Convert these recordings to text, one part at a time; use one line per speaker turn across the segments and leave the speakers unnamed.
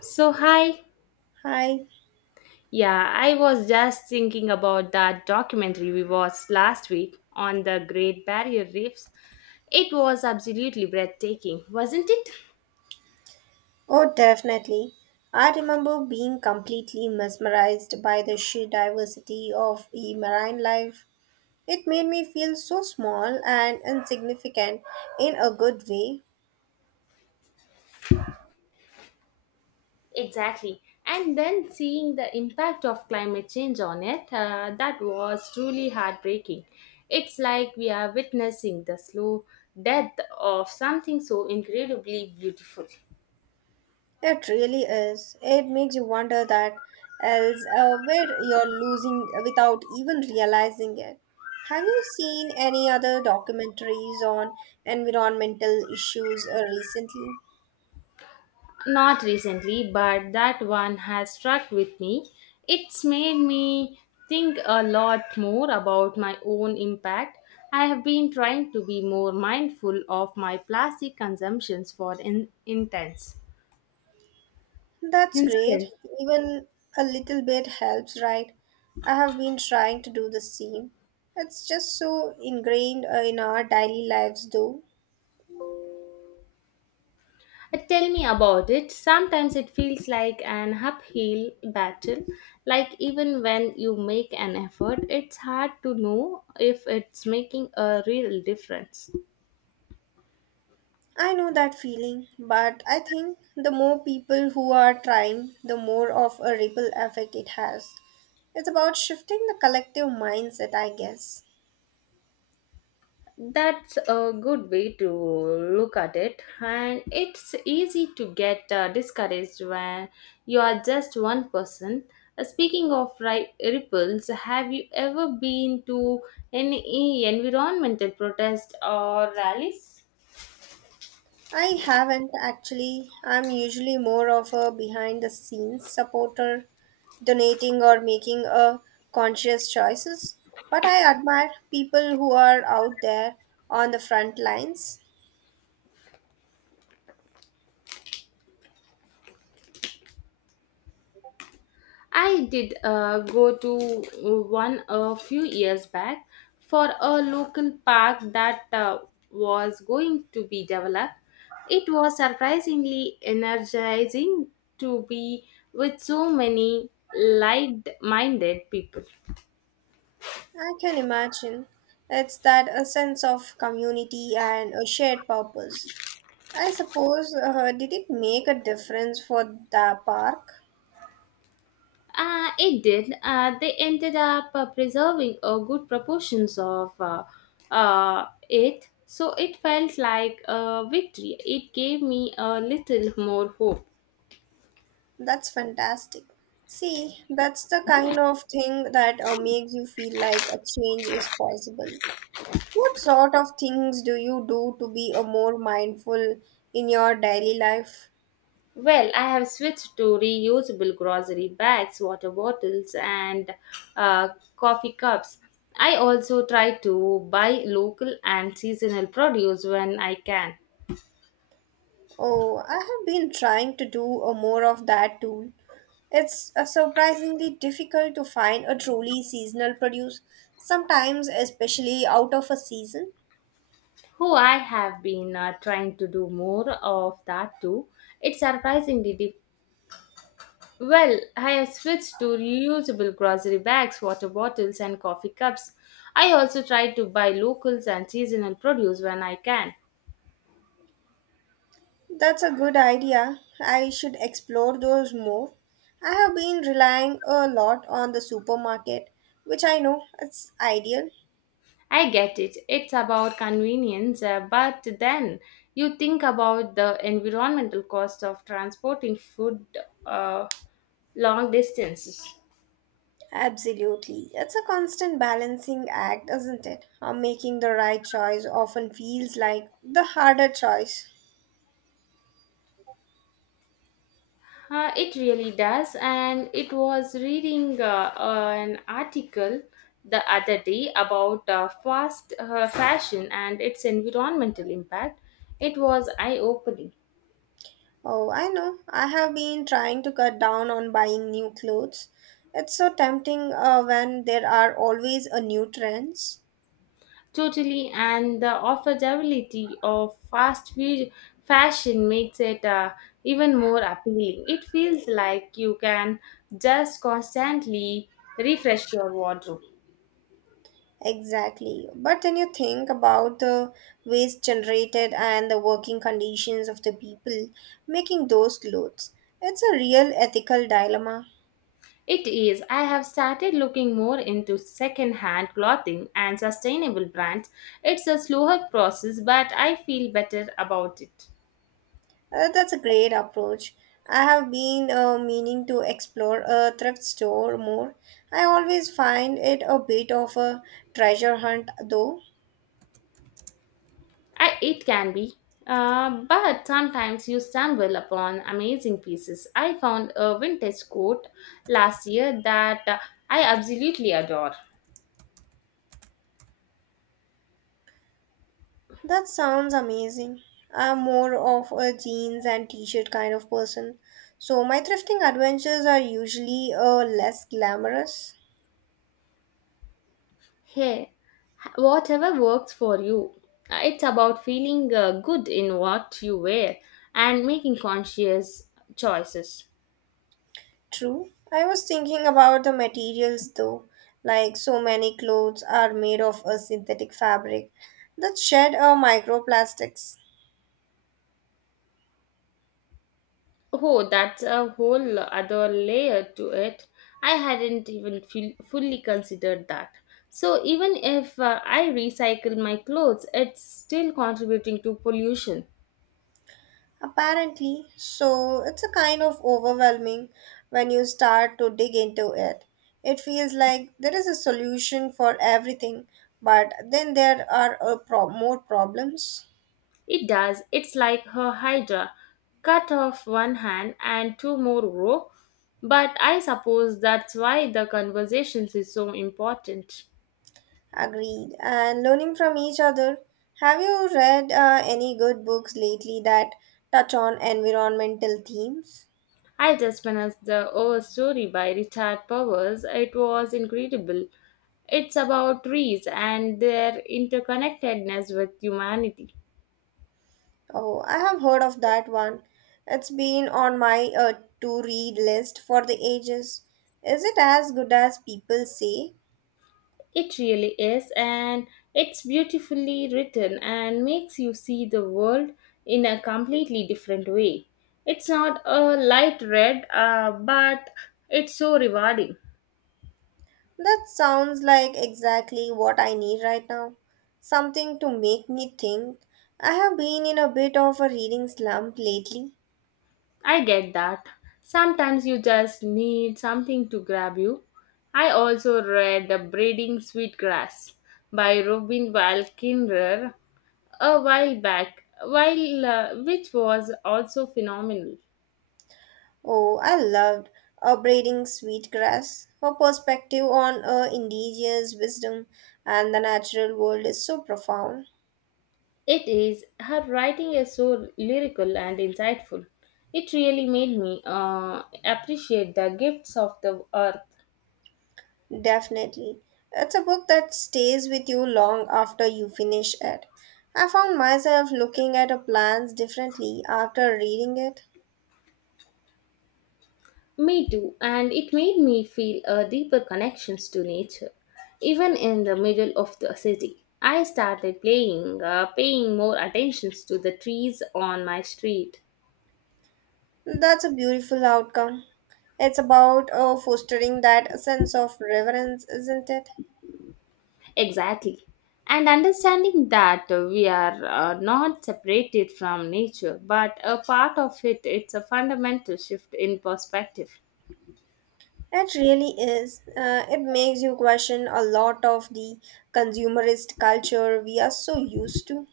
So, hi.
Hi.
Yeah, I was just thinking about that documentary we watched last week on the Great Barrier Reefs. It was absolutely breathtaking, wasn't it?
Oh, definitely. I remember being completely mesmerized by the sheer diversity of the marine life. It made me feel so small and insignificant in a good way.
Exactly. And then seeing the impact of climate change on it, that was truly heartbreaking. It's like we are witnessing the slow death of something so incredibly beautiful.
It really is. It makes you wonder that else where you're losing without even realizing it. Have you seen any other documentaries on environmental issues recently?
Not recently, but that one has struck with me. It's made me think a lot more about my own impact. I have been trying to be more mindful of my plastic consumptions for intense.
That's great.
Instance,
Even a little bit helps, right? I have been trying to do the same. It's just so ingrained in our daily lives, though.
Tell me about it. Sometimes it feels like an uphill battle. Like even when you make an effort, it's hard to know if it's making a real difference.
I know that feeling, but I think the more people who are trying, the more of a ripple effect it has. It's about shifting the collective mindset, I guess.
That's a good way to look at it, and it's easy to get discouraged when you are just one person. Speaking of ripples, have you ever been to any environmental protest or rallies?
I haven't actually. I'm usually more of a behind the scenes supporter, donating or making a conscious choices. But I admire people who are out there on the front lines.
I did go to one a few years back for a local park that was going to be developed. It was surprisingly energizing to be with so many light minded people.
I can imagine. It's that a sense of community and a shared purpose. I suppose, did it make a difference for the park?
It did. They ended up preserving a good proportions of it, so it felt like a victory. It gave me a little more hope.
That's fantastic. See, that's the kind of thing that makes you feel like a change is possible. What sort of things do you do to be a more mindful in your daily life?
Well, I have switched to reusable grocery bags, water bottles, and uh, coffee cups. I also try to buy local and seasonal produce when I can.
Oh, I have been trying to do a more of that too. It's surprisingly difficult to find a truly seasonal produce, sometimes especially out of a season.
Who I have been trying to do more of that too. It's surprisingly deep. Well, I have switched to reusable grocery bags, water bottles, and coffee cups. I also try to buy locals and seasonal produce when I can.
That's a good idea. I should explore those more. I have been relying a lot on the supermarket, which I know it's ideal.
I get it. It's about convenience, but then you think about the environmental cost of transporting food uh, long distances.
Absolutely. It's a constant balancing act, isn't it? How making the right choice often feels like the harder choice.
It really does, and it was reading an article the other day about fast fashion and its environmental impact. It was eye opening.
Oh, I know. I have been trying to cut down on buying new clothes. It's so tempting when there are always a new trends.
Totally, and the affordability of fast food fashion makes it even more appealing. It feels like you can just constantly refresh your wardrobe.
Exactly. But when you think about the waste generated and the working conditions of the people making those clothes, it's a real ethical dilemma.
It is. I have started looking more into second-hand clothing and sustainable brands. It's a slower process, but I feel better about it.
That's a great approach. I have been meaning to explore a thrift store more. I always find it a bit of a treasure hunt, though.
I, it can be, but sometimes you stumble upon amazing pieces. I found a vintage coat last year that I absolutely adore.
That sounds amazing. I'm more of a jeans and t-shirt kind of person, so my thrifting adventures are usually less glamorous.
Hey, whatever works for you. It's about feeling good in what you wear and making conscious choices.
True. I was thinking about the materials though. Like so many clothes are made of a synthetic fabric that shed microplastics.
Oh, that's a whole other layer to it. I hadn't even feel, fully considered that. So, even if I recycle my clothes, it's still contributing to pollution.
Apparently, so it's a kind of overwhelming when you start to dig into it. It feels like there is a solution for everything, but then there are more problems.
It does. It's like her hydra cut off one hand and two more grow. But I suppose that's why the conversations is so important.
Agreed. And learning from each other. Have you read any good books lately that touch on environmental themes?
I just finished the Oh Story by Richard Powers. It was incredible. It's about trees and their interconnectedness with humanity.
Oh, I have heard of that one. It's been on my to read list for the ages. Is it as good as people say?
It really is, and it's beautifully written and makes you see the world in a completely different way. It's not a light read, but it's so rewarding.
That sounds like exactly what I need right now. Something to make me think. I have been in a bit of a reading slump lately.
I get that. Sometimes you just need something to grab you. I also read The Braiding Sweetgrass by Robin Walkinger a while back, while which was also phenomenal.
Oh, I loved *A Abrading Sweetgrass. Her perspective on indigenous wisdom and the natural world is so profound.
It is her writing is so lyrical and insightful. It really made me appreciate the gifts of the earth.
Definitely. It's a book that stays with you long after you finish it. I found myself looking at her plants differently after reading it.
Me too, and it made me feel a deeper connections to nature. Even in the middle of the city, I started paying more attentions to the trees on my street.
That's a beautiful outcome. It's about fostering that sense of reverence, isn't it?
Exactly. And understanding that we are not separated from nature, but a part of it, it's a fundamental shift in perspective.
It really is. It makes you question a lot of the consumerist culture we are so used to.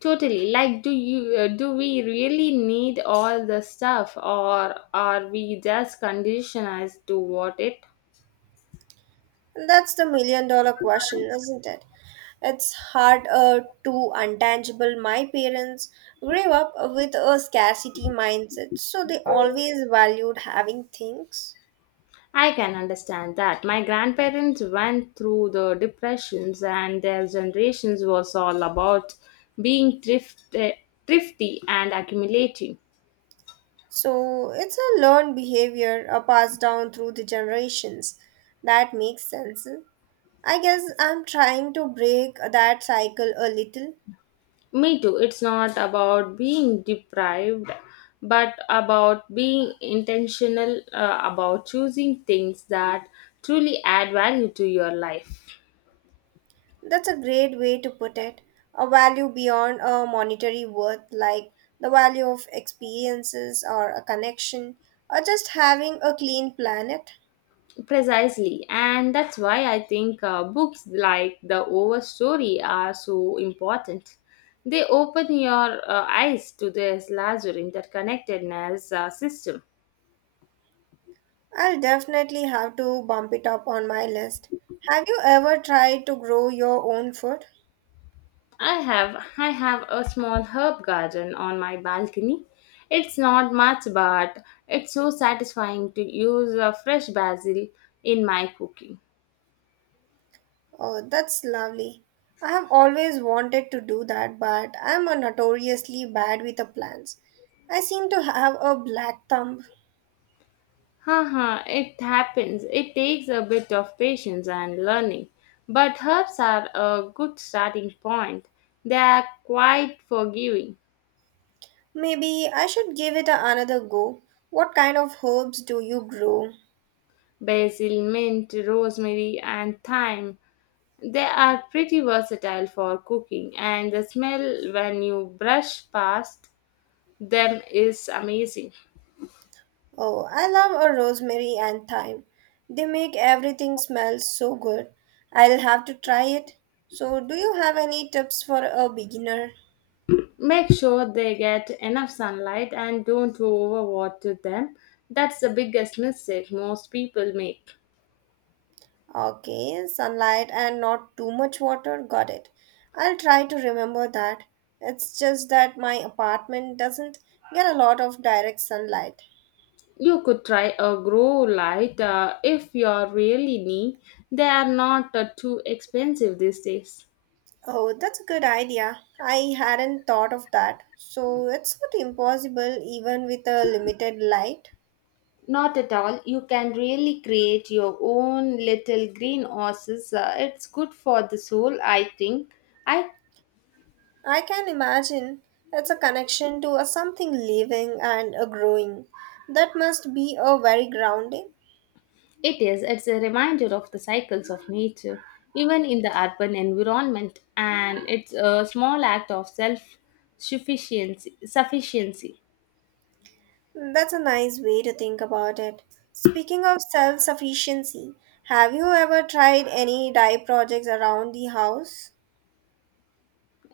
Totally. Like, do you do we really need all the stuff, or are we just conditioned as to what it?
And that's the million dollar question, isn't it? It's hard to untangible. My parents grew up with a scarcity mindset, so they always valued having things.
I can understand that. My grandparents went through the depressions, and their generations was all about being thrifty and accumulating.
So it's a learned behavior a passed down through the generations. That makes sense. I guess I'm trying to break that cycle a little.
Me too. It's not about being deprived, but about being intentional about choosing things that truly add value to your life.
That's a great way to put it. A value beyond a monetary worth, like the value of experiences or a connection, or just having a clean planet.
Precisely, and that's why I think books like The Overstory are so important. They open your eyes to this larger interconnectedness system.
I'll definitely have to bump it up on my list. Have you ever tried to grow your own food?
I have a small herb garden on my balcony. It's not much, but it's so satisfying to use fresh basil in my cooking.
Oh, that's lovely. I have always wanted to do that, but I am a notoriously bad with the plans. I seem to have a black thumb.
Haha, it happens. It takes a bit of patience and learning. But herbs are a good starting point. They are quite forgiving.
Maybe I should give it another go. What kind of herbs do you grow?
Basil, mint, rosemary, and thyme. They are pretty versatile for cooking, and the smell when you brush past them is amazing.
Oh, I love a rosemary and thyme. They make everything smell so good. I'll have to try it. So, do you have any tips for a beginner?
Make sure they get enough sunlight and don't overwater them. That's the biggest mistake most people make.
Okay, sunlight and not too much water. Got it. I'll try to remember that. It's just that my apartment doesn't get a lot of direct sunlight.
You could try a grow light if you're really need. They are not too expensive these days.
Oh, that's a good idea. I hadn't thought of that. So it's not impossible even with a limited light.
Not at all. You can really create your own little green oasis. It's good for the soul, I think. I
I can imagine it's a connection to a something living and a growing. That must be a very grounding.
It is. It's a reminder of the cycles of nature, even in the urban environment, and it's a small act of self sufficiency. Sufficiency.
That's a nice way to think about it. Speaking of self sufficiency, have you ever tried any dye projects around the house?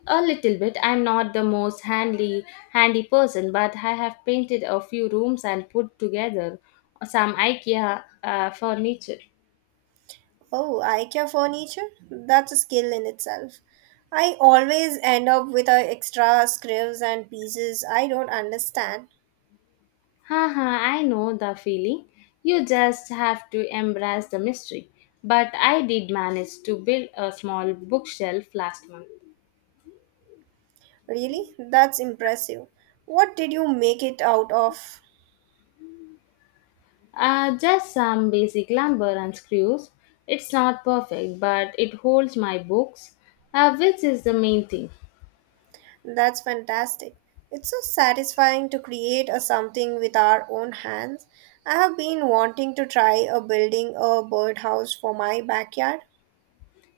A little bit. I'm not the most handy person, but I have painted a few rooms and put together some IKEA furniture.
Oh, IKEA furniture? That's a skill in itself. I always end up with extra scripts and pieces I don't understand.
Haha, I know the feeling. You just have to embrace the mystery. But I did manage to build a small bookshelf last month.
Really? That's impressive. What did you make it out of?
Just some basic lumber and screws. It's not perfect, but it holds my books, which is the main thing.
That's fantastic. It's so satisfying to create a something with our own hands. I have been wanting to try a building a birdhouse for my backyard.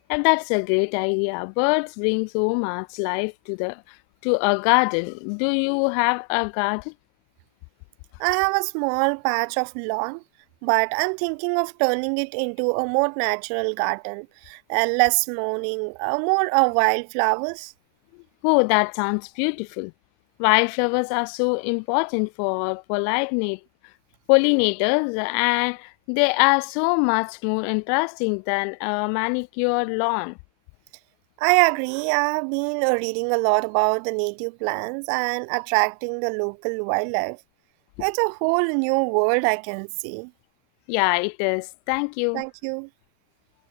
And that's a great idea. Birds bring so much life to the to a garden. Do you have a garden?
I have a small patch of lawn, but I'm thinking of turning it into a more natural garden, less mourning, more wildflowers.
Oh, that sounds beautiful. Wildflowers are so important for pollinators and they are so much more interesting than a manicured lawn.
I agree. I have been reading a lot about the native plants and attracting the local wildlife. It's a whole new world I can see.
Yeah, it is. Thank you.
Thank you.